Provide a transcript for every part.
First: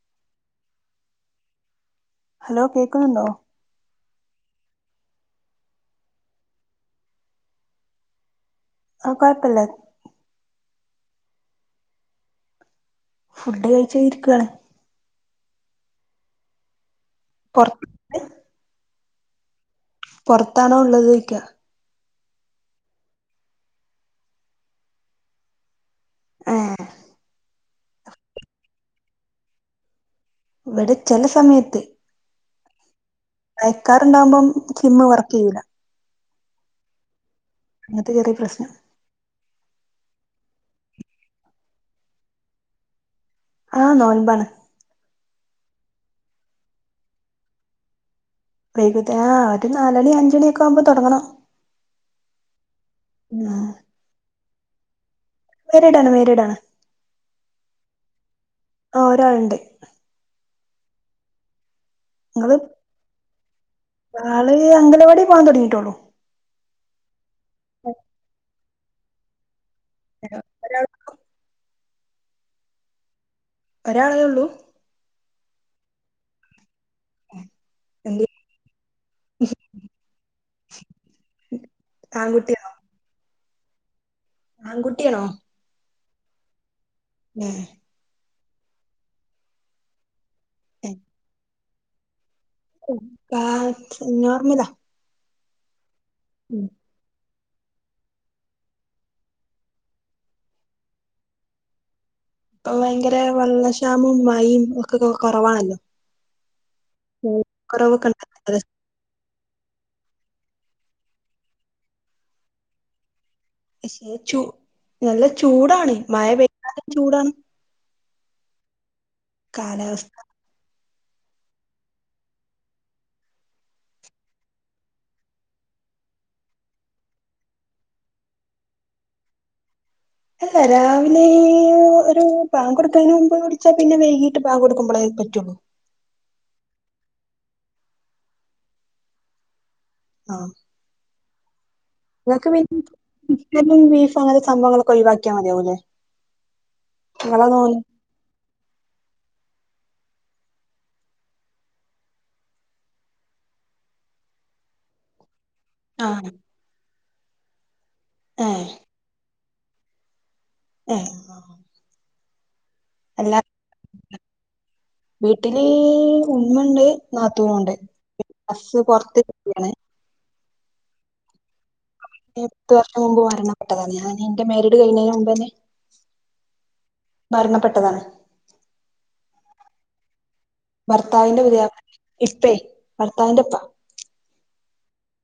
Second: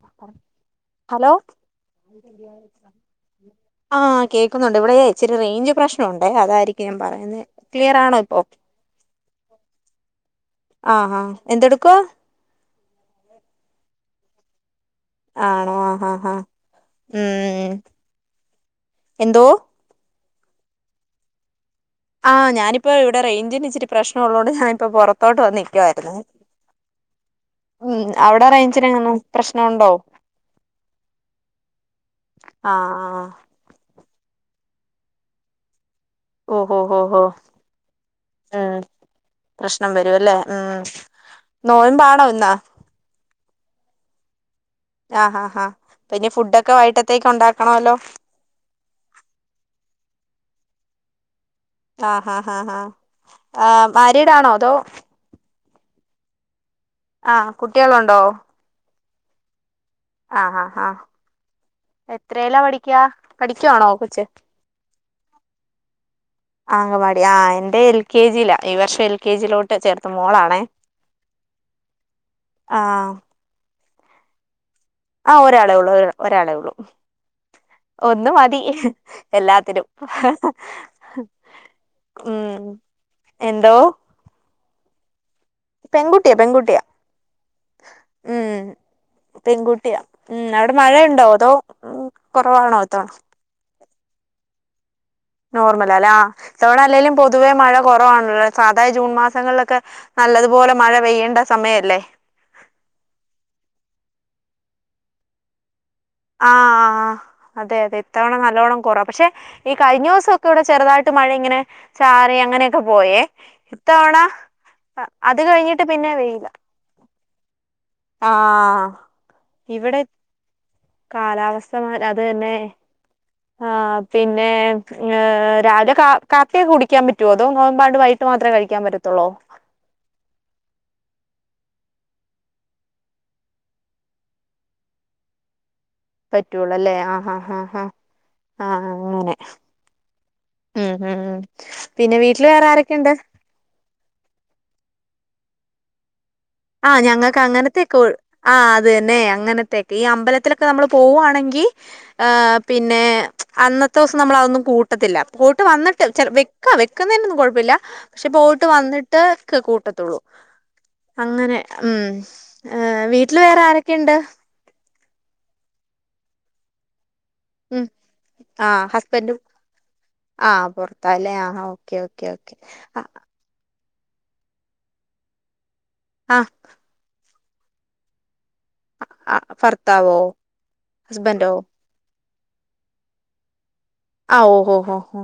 [unintelligible] Hello hello കേക്കുന്നുണ്ടോ ആ കേൾക്കുന്നുണ്ട് ഇവിടെ ഇച്ചിരി റേഞ്ച് പ്രശ്നണ്ട് അതായിരിക്കും ഞാൻ പറയുന്നത് ക്ലിയർ ആണോ ഇപ്പോ ആ കൊഴപ്പല്ല ആഹാ എന്തെടുക്കാ ഫുഡ് കഴിച്ച ഇരിക്കുവാണ് ആണോ ആഹ് ആഹ് ഉം പൊർത്ത് എന്തോ പൊറത്താണോ ഉള്ളത് യ്ക്ക ആ ഞാനിപ്പോ ഇവിടെ റേഞ്ചിന് ഇച്ചിരി പ്രശ്നം ഉള്ളുകൊണ്ട് ഞാനിപ്പോ പുറത്തോട്ട് വന്നേ ഉം അവിടെ റേഞ്ചിനെങ്ങും പ്രശ്നംണ്ടോ ഇവടെ ചെല സമയത്ത് ആ ആ മയക്കാർണ്ടാകുമ്പം സിമ്മ് വർക്ക് ചെയ്യൂലാ ഓഹോ ഹഓ ഹോ അങ്ങനത്തെ ചെറിയ പ്രശ്നം ഉം പ്രശ്നം വരും അല്ലേ ഉം നോയമ്പാണോ ഇന്ന് ആഹ് നോൻമ്പാണ് ആഹ് ആ പിന്നെ ഫുഡൊക്കെ വൈകിട്ടത്തേക്ക് ഉണ്ടാക്കണല്ലോ വൈകിട്ട് ആഹ് ഒരു നാലണി അഞ്ചണിയ ഒക്കെ ആവുമ്പോ തുടങ്ങണം ആഹ് ഹാ ആ ഹാ ആ മാരിയഡാണോ അതോ മേരീസ് ആണ് മേരീഡാണ് ആഹ് കുട്ടികളുണ്ടോ ആ ഒരാളുണ്ട് ആഹ് ആഹ് ആഹ് ഇങ്ങള് എത്രയല്ലാ പഠിക്കാ പഠിക്കുവാണോ കൊച്ച് ആള് അംഗലവാടി പോവാൻ തൊടങ്ങിട്ടൊള്ളൂ അംഗവാടി ആ എന്റെ എൽ കെ ജിയില ഈ വർഷം എൽ കെ ജിയിലോട്ട് ചേർത്ത് മോളാണേ ഒരാൾ ആഹ് ഒരാളേള്ളൂ ആ ഒരാളെ ഒള്ളു ഒ ഒരാളെ ഒള്ളു എന്ത് ഒന്ന് മതി എല്ലാത്തിനും ഉം ആൺകുട്ടിയാണോ എന്തോ ആൺകുട്ടിയണോ പെൺകുട്ടിയാ പെൺകുട്ടിയാ ഉം ഉം പെൺകുട്ടിയ ഉം അവിടെ മഴയുണ്ടോ അതോ ഉം കൊറവാണ താ ആ നോർമലാ നോർമലാല്ലേ ഉം ഇതവണ അല്ലെങ്കലും പോ പൊതുവേ മഴ കുറവാണല്ല സാധാ ജൂൺ മാസങ്ങളിലൊക്കെ നല്ലതുപോലെ മഴ പെയ്യേണ്ട സമയല്ലേ ഇപ്പൊ ഭയങ്കര വെള്ളക്ഷാമം മയും ഒക്കെ കുറവാണല്ലോ ആഹ് ആ അതെ അതെ ഇത്തവണ ഉണ്ടാവ നല്ലവണ്ണം കുറ പക്ഷെ ഈ കഴിഞ്ഞ ദിവസംക്കെ ഇവിടെ ചെറുതായിട്ട് മഴ ഇങ്ങനെ ചാറി അങ്ങനെയൊക്കെ പോയേ പക്ഷേ ഇത്തവണ ചൂ നല്ല അത് കഴിഞ്ഞിട്ട് ചൂടാണ് പിന്നെ മഴ വയിയില്ല പെയ്താലും ചൂടാണ് ആഹ് കാലാവസ്ഥ കാലാവസ്ഥ മ അത് തന്നെ ആ പിന്നെ രാവിലെ കാ കാപ്പിയൊക്കെ കുടിക്കാൻ പറ്റുവോ അതോ നോമ്പാണ്ട് വൈ മാത്രമേ കഴിക്കാൻ പറ്റത്തുള്ളൂ ഹാഹാ രാവിലെ ഒരു ബാങ്ക് കൊട്ക്ണീന്റെ മുമ്പ് വിളിച്ചാ പിന്നെ വൈകീട്ട് ബാങ്ക് കൊട്ക്കുമ്പള് പറ്റൊള്ളു പറ്റൊള്ളു അല്ലേ ആഹ് ആഹ് ആഹ് ആഹ് അങ്ങനെ ആഹ് ഉം ഉം ഉം. പിന്നെ വീട്ടില് ഇങ്ങക്ക് പിൻ വേറെ ആരൊക്കെയുണ്ട് തും ചിക്കനും ബീഫും അങ്ങൻത്തെ സംഭവങ്ങളൊക്കെ ഒഴിവാക്കിയാ മതിയാവുംല്ലേ ആഹ് ഞങ്ങക്ക് അങ്ങൻത്തെക്കെ ഒയ് ആ അത് തന്നെ അങ്ങൻത്തെ ഈ അമ്പലത്തിലൊക്കെ നമ്മള് പോവാണെങ്കി ഹ് പിന്നെ അന്നത്തുസം നമ്മള് അതൊന്നും കൂട്ടത്തില്ല പോയ്ട്ട് വന്ന്ട്ട് ആഹ് ചെൽ വെക്കാ വെക്ക്ന്നേനോന്നും കൊയ്പ്പല്ല പക്ഷെ പോയിട്ട് ഏഹ് വന്ന്ട്ട് കൂട്ടത്തോള്ളു ഹേ ഏഹ് വീട്ടില് വേറെ ആരൊക്കെണ്ട്? വീട്ടില് ഉമ്മണ്ട് നാത്തൂനുണ്ട് ഉം ഹസ് ആഹ് പുറത്ത് ഹസ്ബൻഡും [unintelligible] ആഹ് പുറത്തല്ലേ ആഹ് ഓഹ് പത്തു വർഷം മുമ്പ് മരണപെട്ടതാണ് ഞാൻ എന്റെ മാരീഡ് കഴിഞ്ഞതിന് മുൻപേ ആഹ് മരണപ്പെട്ടതാണ് ആഹ് ഭർത്താവോ ഭർത്താവിന്റെ ഹസ്ബൻഡോ [unintelligible] ഇപ്പേ ഭർത്താവിന്റെപ്പ അഹ് ഓഹ് ഓഹ് ഓഹ്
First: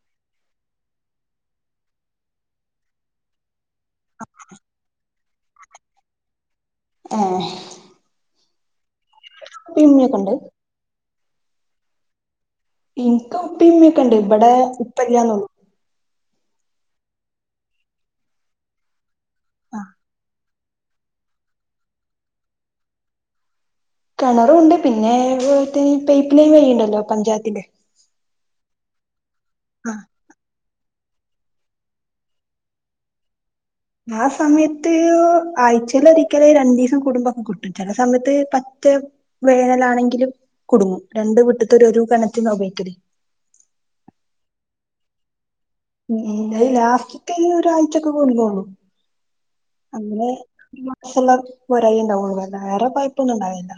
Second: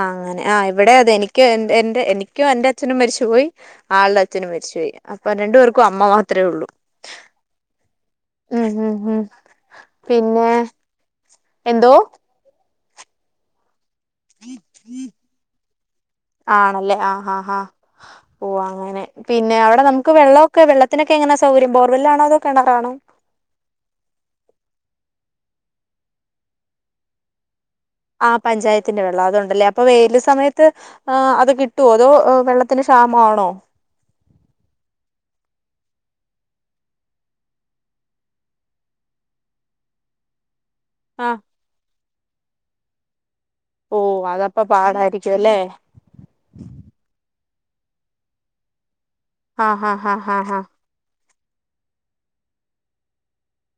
ആഹ് അങ്ങനെ അഹ് ഇവിടെ അതെ എനിക്ക് എ എന്റെ എനിക്കോ എന്റെ അച്ഛനും മരിച്ചു പോയി ആളുടെ അച്ഛനും മരിച്ചു പോയി അപ്പൊ രണ്ടു പേർക്കും അമ്മ മാത്രമേ ഉള്ളൂ ആഹ് ഉം ഉം ഉം പിന്നെ എന്തോ എനിക്ക് ഉപ്പ ഇമ്മയുമൊക്കെ ഇണ്ട് ഇവിടെ ഇപ്പ ഇല്ലാന്നേ ഉള്ളു ആണല്ലേ ആ ആ ആ ഓ അങ്ങനെ പിന്നെ അവിടെ ആഹ് നമുക്ക് വെള്ളമൊ ക്കെ വെള്ളത്തിനൊക്കെ എങ്ങനാ സൗകര്യം ബോർവെല്ലാണോ അതോ കിണറാണോ കിണറുവുണ്ട് പിന്നെ ഇതുപോലത്തെ ഈ പൈപ്പ് ലൈൻ വരുന്നുണ്ടല്ലോ പഞ്ചായത്തിന്റെ ആഹ് പഞ്ചായത്തിന്റെ വെള്ളം അതൊണ്ടല്ലേ അപ്പൊ ആഹ് വെയില് സമയത്ത് ആഹ് അത് കിട്ടുവോ അതോ വെള്ളത്തിന് ക്ഷാമമാണോ ആ സമയത്ത് ആഴ്ചേൽ ഒരിക്കല് രണ്ടു ദിവസം കൂടുംബമൊക്കെ കിട്ടും ചില സമയത്ത് മത്ത്‌ വേനലാണെങ്കിലും കുടുങ്ങും ആ രണ്ടു വീട്ടിത്തോര് ഒരു കിണറ്റീന്നാ ഉപയോഗിക്കല് ഓ അതപ്പ പാടായിരിക്കും അല്ലേ ഉം അത് ലാസ്റ്റത്തെ ഒരാഴ്ച ഒക്കെ കൊണ്ടുന്നോളും ആ ഹാ ഹാ അങ്ങനെ ഹാ ഹാ മാസവുള്ള പോരായിയേ ഉണ്ടാവൂള്ളൂ വേറെ പൈപ്പൊന്നും ഇണ്ടാവില്ല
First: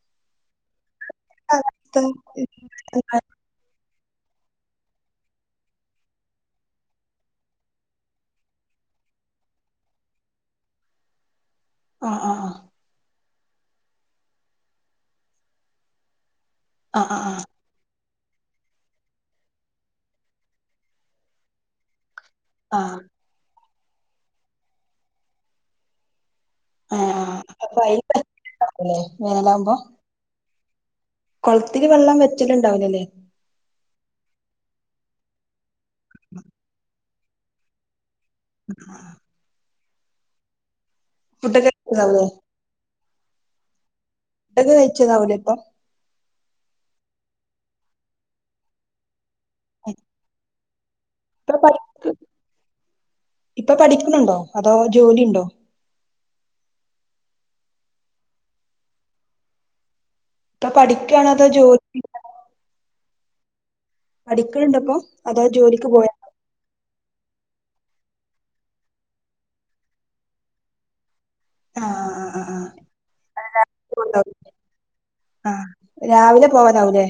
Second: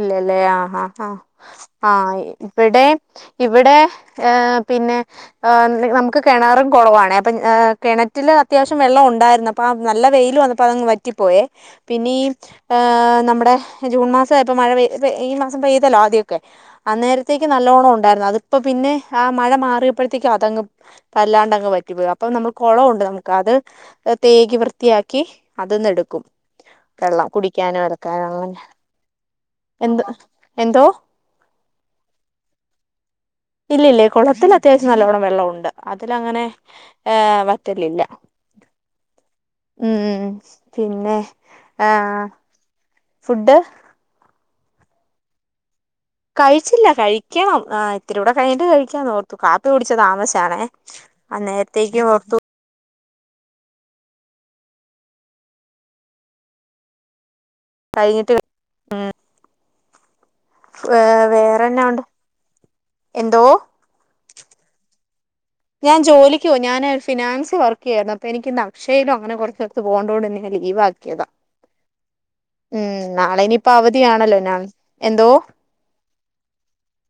ഇല്ലല്ലേ ആ ആ ആ കാലാവസ്ഥ ആഹ ഇവിടെ ഇവിടെ ഏഹ് പിന്നെ ഏഹ് ന് നമുക്ക് കെണറും കൊളോവാണെ അപ്പം ഏഹ് കെണറ്റിൽ അത്യാവശ്യം വെള്ളം ഉണ്ടായിരുന്നു. അപ്പ ആ നല്ല വെയില് വന്നപ്പോ അതങ്ങ് വറ്റിപ്പോയെ ആ പിന്നി ആ ഏഹ് നമ്മുടെ ജൂൺ മാസ ആയപ്പോ മഴ പെയ്യ് പെയ് ഈ മാസം പെയ്തല്ലോ ആദ്യം ഒക്കെ ആ ആ ആ അന്നേരത്തേക്ക് നല്ലോണം ഒൺ ണ്ടാരുന്നു. അതിപ്പ പിന്നെ ആ മഴ മാറിപ്പോഴത്തേക്കു അതങ്ങ് വല്ലാണ്ടങ്ങ് വറ്റിപ്പോയി. അപ്പൊ നമ്മൾ ആ കൊളോഉണ്ട് നമുക്ക് അത് ഏഹ് തേകി വൃത്തിയാക്കി അത് ന് എടുക്കും. ആ വെള്ളം കുടിക്കാനു അലക്കാ അങ്ങനെ വേലാമ്പോ എന്ത് എന്തോ കൊളത്തില് വെള്ളം വെറ്റലുണ്ടാവില്ലല്ലേ ഇല്ലില്ലേ കുളത്തിൽ അത്യാവശ്യം നല്ലോണം വെള്ളം ഉണ്ട് അതില് അങ്ങനെ ഏഹ് വറ്റലില്ല. ഉം പിന്നെ ഫുഡൊക്കെ കഴിച്ചതാവൂലേ ആഹ് ഫുഡ് ഫുഡോക്കെ കയിച്ചതാവൂലേഇപ്പം കഴിച്ചില്ല കഴിക്കണം ആഹ് ഇത്തിരുടെ കഴിട്ട് കഴിക്കാഓർത്തു കാപ്പി കുടിച്ചെ താമാസ്ച്ചാണേ. ഇപ്പൊ പഠി അന്നേരത്തേക്ക് ഓർത്തു ഇപ്പൊ പഠിക്കുന്നുണ്ടോ അതോ ജോലിഉണ്ടോ? കഴിഞ്ഞിട്ട് ഉം ഇപ്പൊ വേ പഠിക്കാണോ അതോ വേറെന്നാ ജോലി ഉണ്ട്. എന്തോ പഠിക്കല്ണ്ട ഇപ്പൊ അതോ ജോലിക്ക് ഞാൻ പോയ ജോലിക്കു പോവും ഞാന് ഫിനാൻസി വർക്ക് ചെയ്യാരുന്നു അപ്പൊ എനിക്കിന്ന് അക്ഷയിലൊ അങ്ങനെ കുറെ സ്ഥലത്ത് പോകേണ്ടോണ്ട് ഇന്ന് ഞാൻ ലീവാക്കിയതാ. ആഹ് അഹ് ആഹ് ഉം നാളെനി പ്പൊ അവധിയാണല്ലോ ഞാൻ എന്തോ? ആ രാവിലെ പോവലാവൂലേ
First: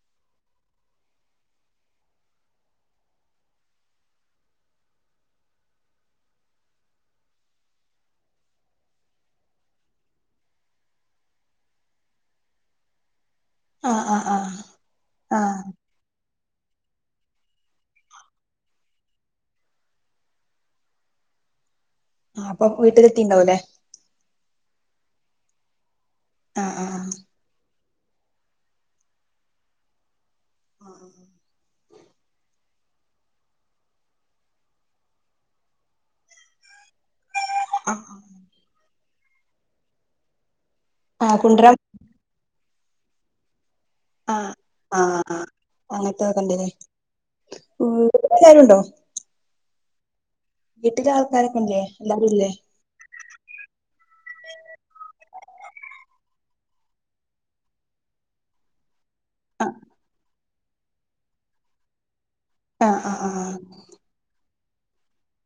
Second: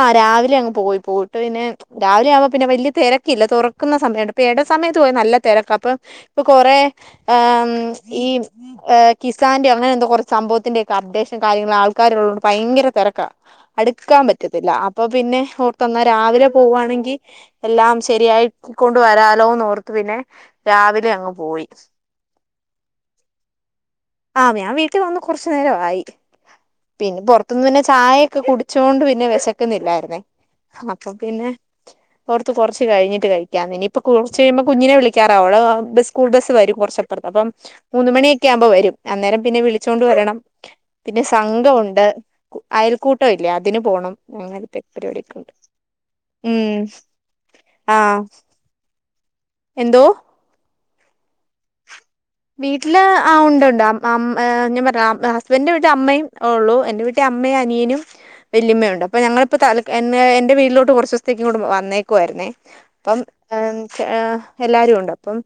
ആഹ് രാവിലെ അങ്ങ് പോയി. പോയിട്ട് പിന്നെ രാവിലെ ആവ്മ്പം പിന്നെ വലിയ തെരക്കില്ല. തുറക്കുന്ന സമയായോണ്ട്. അപ്പ എട സമയത്ത് പോയാ നല്ല തെരക്കാ. അപ്പം ഇപ്പൊ കൊറേ അം ഈ ഏഹ് കിസാൻൻ്റയോ അങ്ങനെന്തോ കൊറെ സംഭവത്തിൻ്റെയൊക്കെ അപ്ഡേഷൻ കാര്യങ്ങള് ആൾക്കാരുള്ളോണ്ട് ഭയങ്കര തെരക്കാ. ആ ആ അടുക്കാൻ ആ പറ്റത്തില്ല. അപ്പൊ പിന്നെ ആ ഓർത്തു എന്നാ രാവിലെ പോവാണെങ്കി എല്ലാം ശരിയായി ക്കൊണ്ട് വരാലോന്നോർത്ത് പിന്നെ രാവിലെ അങ്ങ് പോയി. ആഹ് അപ്പം വീട്ടില് എത്തീണ്ടാവും ല്ലേ. ട്ടീ വന്ന് കുറച്ചു നേരവായി. ആഹ് പിന്നെ പൊറത്ത്ന്ന് പിന്നെ ചായയൊക്കെ കുടിച്ചോണ്ട് പിന്നെ വെശക്കുന്നില്ലായിരുന്നേ. അപ്പ ആഹ് പിന്നെ ഓർത്തു കൊറച്ച് കഴിഞ്ഞിട്ട് കഴിക്കാന്ന്. ഇനി ഇപ്പ കുറച്ച് കഴിയുമ്പോ കുഞ്ഞിനെ വിളിക്കാറാവും. അവള് ബസ് സ്കൂൾ ബസ് വരും. കുറച്ചപ്പൊർത്ത്. അപ്പം ആഹ് മൂന്ന് മണിയൊക്കെ ആകുമ്പോ വരും. അന്നേരം പിന്നെ വിളിച്ചോണ്ട് വരണം. പിന്നെ ആഹ് കൊണ്ടരാൻ സംഘവുണ്ട്. അയൽക്കൂട്ടവില്ലേ അ തിന് പോണം. ആഹ് അങ്ങനെത്തെ ആഹ് പരിപാടിയൊക്കെ ആഹ് ഉണ്ട്. അങ്ങനത്തെതൊക്കെ ഉം ഉണ്ടല്ലേ ആഹ് വീട്ടില് എല്ലാരും എന്തോ? വീട്ടിലാൾക്കാരൊക്കംല്ലേ. വീട്ടില് ആഹ് ഉണ്ടുണ്ട്. അം ഏഹ് ഞാൻ പറഞ്ഞിട്ട് അം അ ഹസ് ബൻ്റിന്റെ വീട്ടിൽ അമ്മയും ഒള്ളു. എന്റെ വീട്ടിൽ അമ്മയും അനിയനും വല്യമ്മയുണ്ട്. പ്പ ഞങ്ങളിപ്പോ ആഹ് തല്ക്ക എന്നെ എൻ്റെ വീട്ടിലോട്ടു കുറച്ചുസ്ത്തേക്കിങ്ങോട്ടു വന്നേ ക്കുവായിരുന്നേ. ആഹ് അപ്പം ആഹ് ആഹ് എം ഏഹ് എല്ലാരും ഉണ്ട് അപ്പം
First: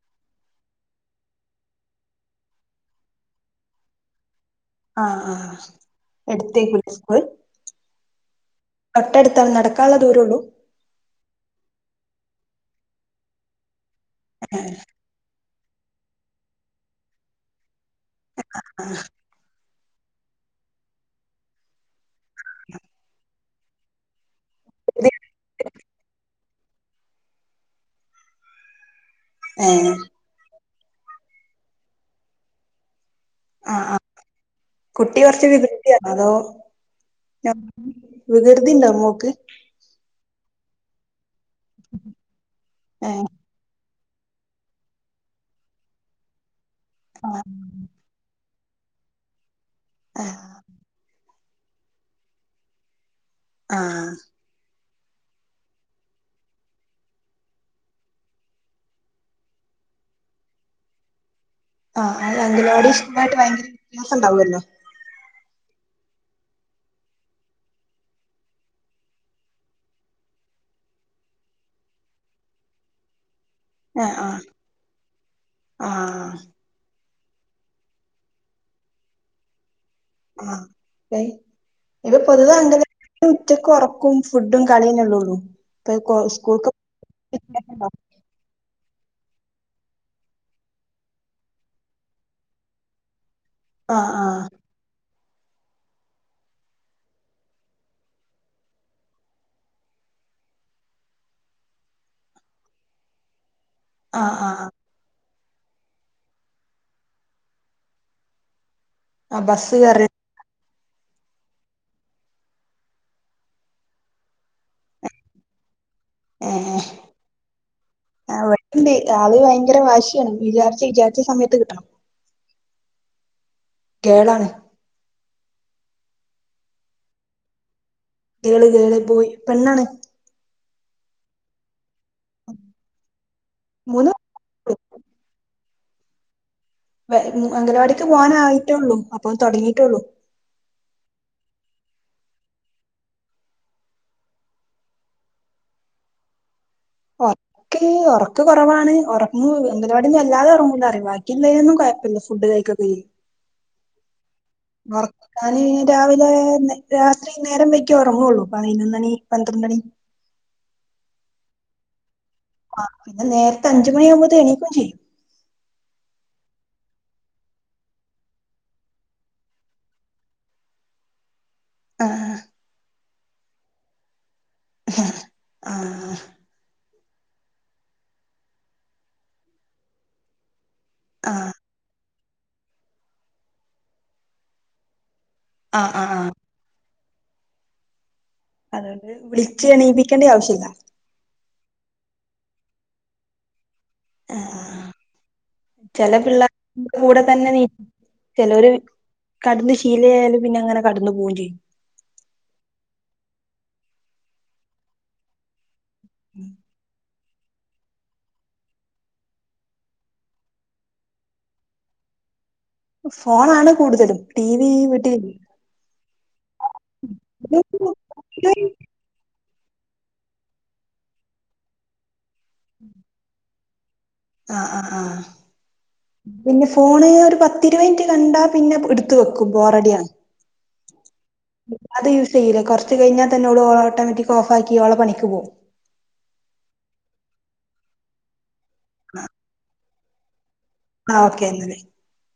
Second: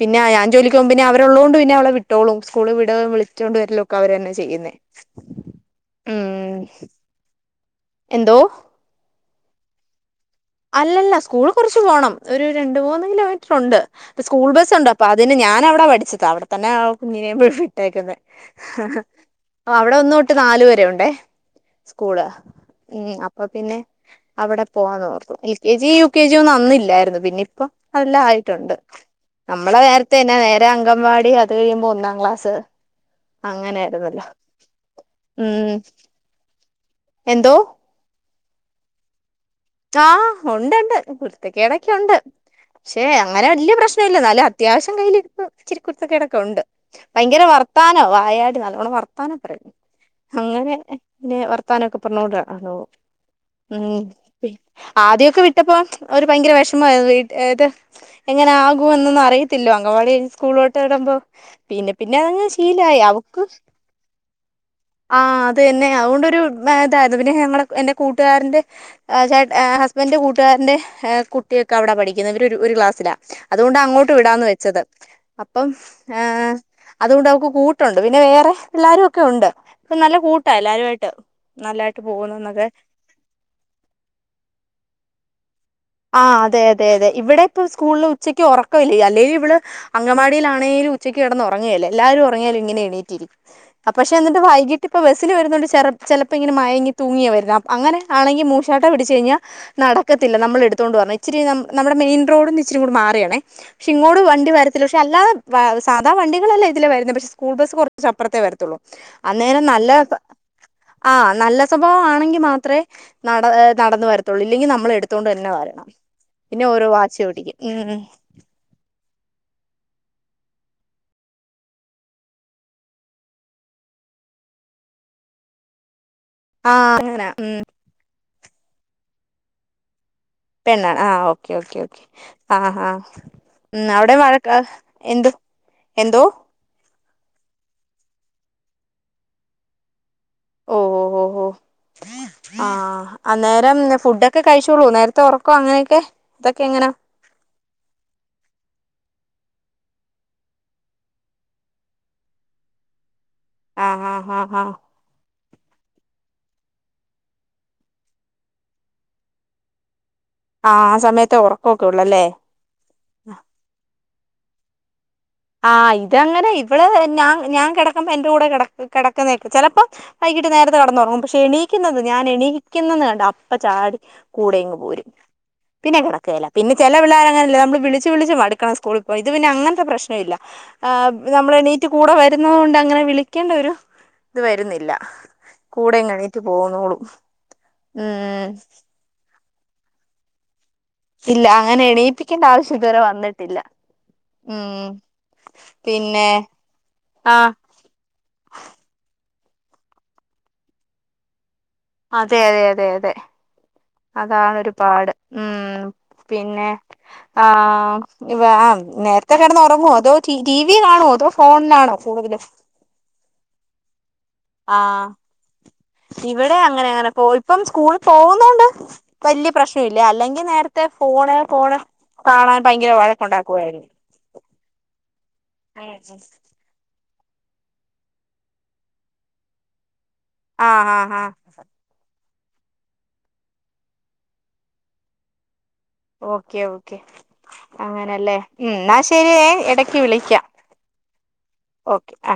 പിന്നെ യാ ഞാൻ ജോലിക്കു പോകുമ്പെ ന്നെ അവരുള്ളോണ്ട് പിന്നെ അവളെ വിട്ടോളും. സ്കൂള് വിട്കേം വിളിച്ചോണ്ട് വരലും ഒക്കെ അവരന്നെ ചെ യ്യുന്നേ. ആഹ് ആഹ് ഉം എടുത്തേക്കൂലേ സ്കൂൾ എന്തോ? തൊട്ടടുത്താ നടക്കാൻള്ള ദൂരൊള്ളൂ? അല്ലല്ല സ്കൂള് കുറച്ച് പോണം ഒരു രണ്ട് മൂന്ന് കിലോമീറ്റർ ഉണ്ട്. പ്പൊ സ്കൂൾ ബസ് ഉണ്ട് അപ്പൊ അതിന് ഞാൻ നവിടാ പഠിച്ചത്. അവിടത്തന്നെ കുഞ്ഞിനെയും വിട്ടേക്കുന്നെ. ആഹ് അവിടെ ഒന്ന് തൊട്ട് നാലുവരെ ഉണ്ടേ സ്കൂള്. ഉം അപ്പൊ പിന്നെ- അവടെ പോവാന്നോർത്തു L K G U K G യൊന്നും അന്നില്ലാരുന്നു പിന്നെ ഇപ്പ അതെല്ലാം ആയിട്ടൊണ്ട് നമ്മളെ ഏഹ് നേരത്തെന്നെ നേരെ അങ്കവാടി അത് കഴിയുമ്പോ ഒന്നാം ക്ലാസ് ആഹ് ആഹ് അങ്ങനെയായിരുന്നല്ലോ കുട്ടി കൊർച്ച് ഉം വികൃതിണോ അതോ എന്തോ ഞം വികൃതിണ്ടോ മോക്ക് ആഹ് ഒണ്ടൊണ്ട് കുരുത്തക്കേടക്കെ ഒണ്ട് ക്ഷെ ഏഹ് അങ്ങനെ വല്ല്യ പ്രശ് നല്ല്യ ഇന്നാലും അത്യാവ്ശ്യം കയ്യിലിര്പ്പ് ച്ചിരി കുരുത്തകേടൊക്കെ ഉണ്ട് ആഹ് ഭയങ്കര വർത്താന വായാടി അവള് വർത്താനം പറയും ആഹ് അങ്ങനെ പിന്നെ വർത്താനൊക്ക പറഞ്ഞോടണ ആഹ് [inaudible] ആദ്യൊക്ക വിട്ടപ്പോ ച്ച് ഒരു ഭയങ്കര വിഷമായിരുന്നു വീട്ട് ഏഹ് ത് എങ്ങനെ ആകും എന്നൊന്നും അറിയത്തില്ലോ അങ്ക ഓള് ഞ്ഞി സ്കൂളോട്ട് വരുമ്പോ പിന്നെ പിന്നെ ആഹ് അതങ്ങ് അംഗനവാടി ശീലയി സ്കൂളായിട്ട് അവക്ക് ഭയങ്കര വ്യത്യാസം ഉണ്ടാവുമല്ലോ ആഹ് അ പിന്നെ അത്കൊണ്ടൊരു മേ തായ്ത് പിന്നെ ഞങ്ങടെ എന്റെ കൂട്ടുകാരന്റെ ആഹ് ചേട്ട ആഹ് ഹസ്ബന്റ് കൂട്ടുകാരന്റെ ഏഹ് കുട്ടിയൊക്ക അവടാ പഠിക്കുന്നെ വര് ഒരു ഒരു ക്ലാസ്സിലാ അതുകൊണ്ടാ അങ്ങോട്ട് ആഹ് ആഹ് വിടാന്ന് വെച്ചത് അപ്പം ആഹ് ഏഹ് അതുകൊണ്ട് അവക്ക് കൂട്ടുണ്ട് പിന്നെ വേറെ എല്ലാരും ഒക്കെ ഉണ്ട് ഇപ്പ നല്ല കൂട്ടാ എല്ലരു ആയിട്ട് ആഹ് നല്ലായിട്ട് പോവുന്നുന്നൊക്കെ ക്കും ഫുഡും [unintelligible] ആഹ് അതെ സ്കൂൾക്ക് അതെ അതെ ഇവിടെ ഇപ്പം സ്കൂളില് ഉച്ചക്ക് ഒറ ക്കവില്ല അല്ലേലു ഇവള് അങ്കൻവാടിലാണേലും ഉച്ചക്ക് കെടന്ന് ഒറങ്ങുകേല എല്ലാരും ഒറങ്ങിയാലും ഇങ്ങനെ എണീറ്റിരിക്കും അഹ് ആഹ് പക്ഷെ എന്നിട്ട് ആഹ് വൈകിട്ട് ഇപ്പ ബസ് സില് വര്ന്നത് ചെറ ചെലപ്പോ ഇങ്ങനെ മഴങ്ങി തൂങ്ങിയ വരുന്നെ അപ് അങ്ങനെ ആണെങ്കി മൂശാട്ട പിടിച്ച് കയിഞ്ഞ നടക്ക ത്തില്ല നമ്മള് എട് ത്തോണ്ട് വരണം ഇച്ചിരി നമ് നമ്മടെ മെയിൻ റോഡ്ന്ന് ഇച്ചിരി കൂടി മാറിയാണേ പക്ഷെ ഇങ്ങോട് ആഹ് വണ്ടി ആഹ് വരത്തില്ല പക്ഷെ അല്ലാതെ വ സാധാ വണ്ടികളല്ലാം ഇതിലെ വരുന്നെ പക്ഷെ സ്കൂൾ ബസ് കൊറച്ചപ്പറത്തേ വരത്തുള്ളൂ ആഹ് അന്നേരം ബസ് കയറി നല്ലതൊക്ക ആഹ് നല്ല സ്വഭാവം ആണെങ്കി മാത്രേ നട ഏഹ് നടന്ന് വരത്തുള്ളൂ ഇല്ലെങ്കി നമ്മള് എടുത്തോണ്ട് തന്നെ വര ഏഹ് ഉം ഏഹ് ആവ്ടണ്ട് ആള് ഭയങ്കര വാശ് ണ് വിചാരിച്ച് വിചാരിച്ച സമയത്ത് കിട്ടണം കേളാണ് ആഹ് അങ്ങനെ ഉം ട്ട്യകള് കേറി പോയ് പെണ്ണാണ് പെണ്ണാണ് ആഹ് ഓക്കേ ഓക്കേ ഓക്കേ ആഹ് ഹാ ഉം മൂന്ന് അവിടെ മഴക്കാ എന്ത് എന്തോ വ് ഉം അംഗനവാടിക്ക് പൂവാനായിട്ടേ ഉള്ളു അപ്പൊ തൊടങ്ങിട്ടേ ഉള്ളു ആഹ് അന്നേരം ഫുഡൊക്കെ കഴിച്ചോള്ളുവോ നേരത്തെ ഒറക്കോ അങ്ങനെയൊക്കെ തൊക്കെ എങ്ങനാ ഒൻ ക്ക് ഒറക്ക് കൊറവാണ് ഒറങ്ങു അംഗനവാടിന്ന് വല്ലാതെ ഒറങ്ങൂല [unintelligible] ബാക്കിയില്ലേലൊന്നും കൊയപ്പല്യാ ഫുഡ് കഴ് [unintelligible] ആഹ് ആഹ് ഒറക്കം ഞാൻ രാവിലെ നൈ രാത്രി നേരം വൈകിയെ ഒറങ്ങുള്ളൂ പയ്‌നൊന്നണി പന്ത്രണ്ട്ണി ആഹ് ആ സമയത്തെ ഒറക്കൊക്ക ഒള്ളല്ലേ ആഹ് പിന്നെ നേർത്തെ അഞ്ചുമണിയാമ്പത്തേനു എണീക്കും ചെയ്യും ആഹ് ഇതങ്ങനെ ഇവള് ഞാ ഞാൻ കെടക്കുമ്പ എന്റെ കൂടെ കെടക് കെടക്കുന്നെക്കെ ചെലപ്പോ വൈ കീട്ട് നേരത്തെ കെടന്നൊറങ്ങും പക്ഷെ എണീക്കുന്നത് ആ ഞാൻ എണീക്ക്ന്നെന്ന് കണ്ട അപ്പ ചാടി കൂടെ ഇങ്ങ് പോരും ആ പിന്നെ കെടക്കേല പിന്നെ ചെല പിള്ളേരങ്ങനെയല്ലേ നമ്മള് വിളിച്ച് വിളിച്ച് മടുക്കണം സ്കൂളിൽ പോയി ഇത് പിന്നെ അങ്ങൻത്തെ പ്രശ്നം ഇല്ല. ആ നമ്മളെണീറ്റ് കൂടെ വരുന്നോണ്ട് അങ്ങനെ വിളിക്കേണ്ട ഒരു ഇത് വര്ന്നില്ല. ആ ആ കൂടെങ്ങ് ആ അനിയത്തി പോന്നോളും ഉം. അതുകൊണ്ട് വിളിച്ച് എണീപ്പിക്കണ്ടിയ ആവശ്യം ഇല്ല- ഇല്ല അങ്ങനെ എണീപ്പിക്കണ്ട ആവശ്യം ഇതുവരെ വന്നിട്ടില്ല. ഉം- ചെല പിന്നെ പിള്ളേ [inaudible] കൂടെ തന്നെ ആഹ് നീ [inaudible] ചെലോര്- കടന്ന് ശീലയായാല് പിന്നെ അങ്ങനെ കടന്നു പോവും ചെയ്യും- അതെ അതെ അതെ അതെ അതാണ് ഒരു പാട്. ഉം- പിന്നെ- ആ ഇവ ആ നേരത്തെ കിടന്ന് ഒറങ്ങോ അതോ ടി ടി വി കാണോ അതോ ഫോണിലാണോ കൂടുതലും- ഫോണാണ് കൂടുതലും ടി വി ആഹ് വീട്ടിലില്ല- ഇവിടെ അങ്ങനെ അങ്ങനെ പോ ഇപ്പം സ്കൂളിൽ പോവുന്നോണ്ട് വല്ല്യ- പ്രശ്നം ഇല്ല അല്ലെങ്കി നേരത്തെ ഫോണ് ഫോണ് കാണാൻ ഭയങ്കര വഴക്ക് ഉണ്ടാക്കുവായിരുന്നു- ആഹ് ആ ആഹ് പിന്നെ ഫോണ് ഒര്- പത്തിരുവനിറ്റ് കണ്ടാ പിന്നെ എടുത്ത് വെക്കും ബോറടിയാണ്- ആഹ് ആഹ് ആഹ്- [unintelligible] കൊറച്ച് കഴിഞ്ഞ തന്നെ ഓള് ഓട്ടോമാറ്റിക് ഓഫാക്കി ഓളെ പണിക്ക് പോവും. ഓക്കെ ഓക്കെ അങ്ങനെല്ലേ. ഉം ന്ന ശെരിയെ ഇടക്ക് വിളിക്കാം. ആഹ് ഓക്കെ എന്നാല്. ഓക്കെ ആ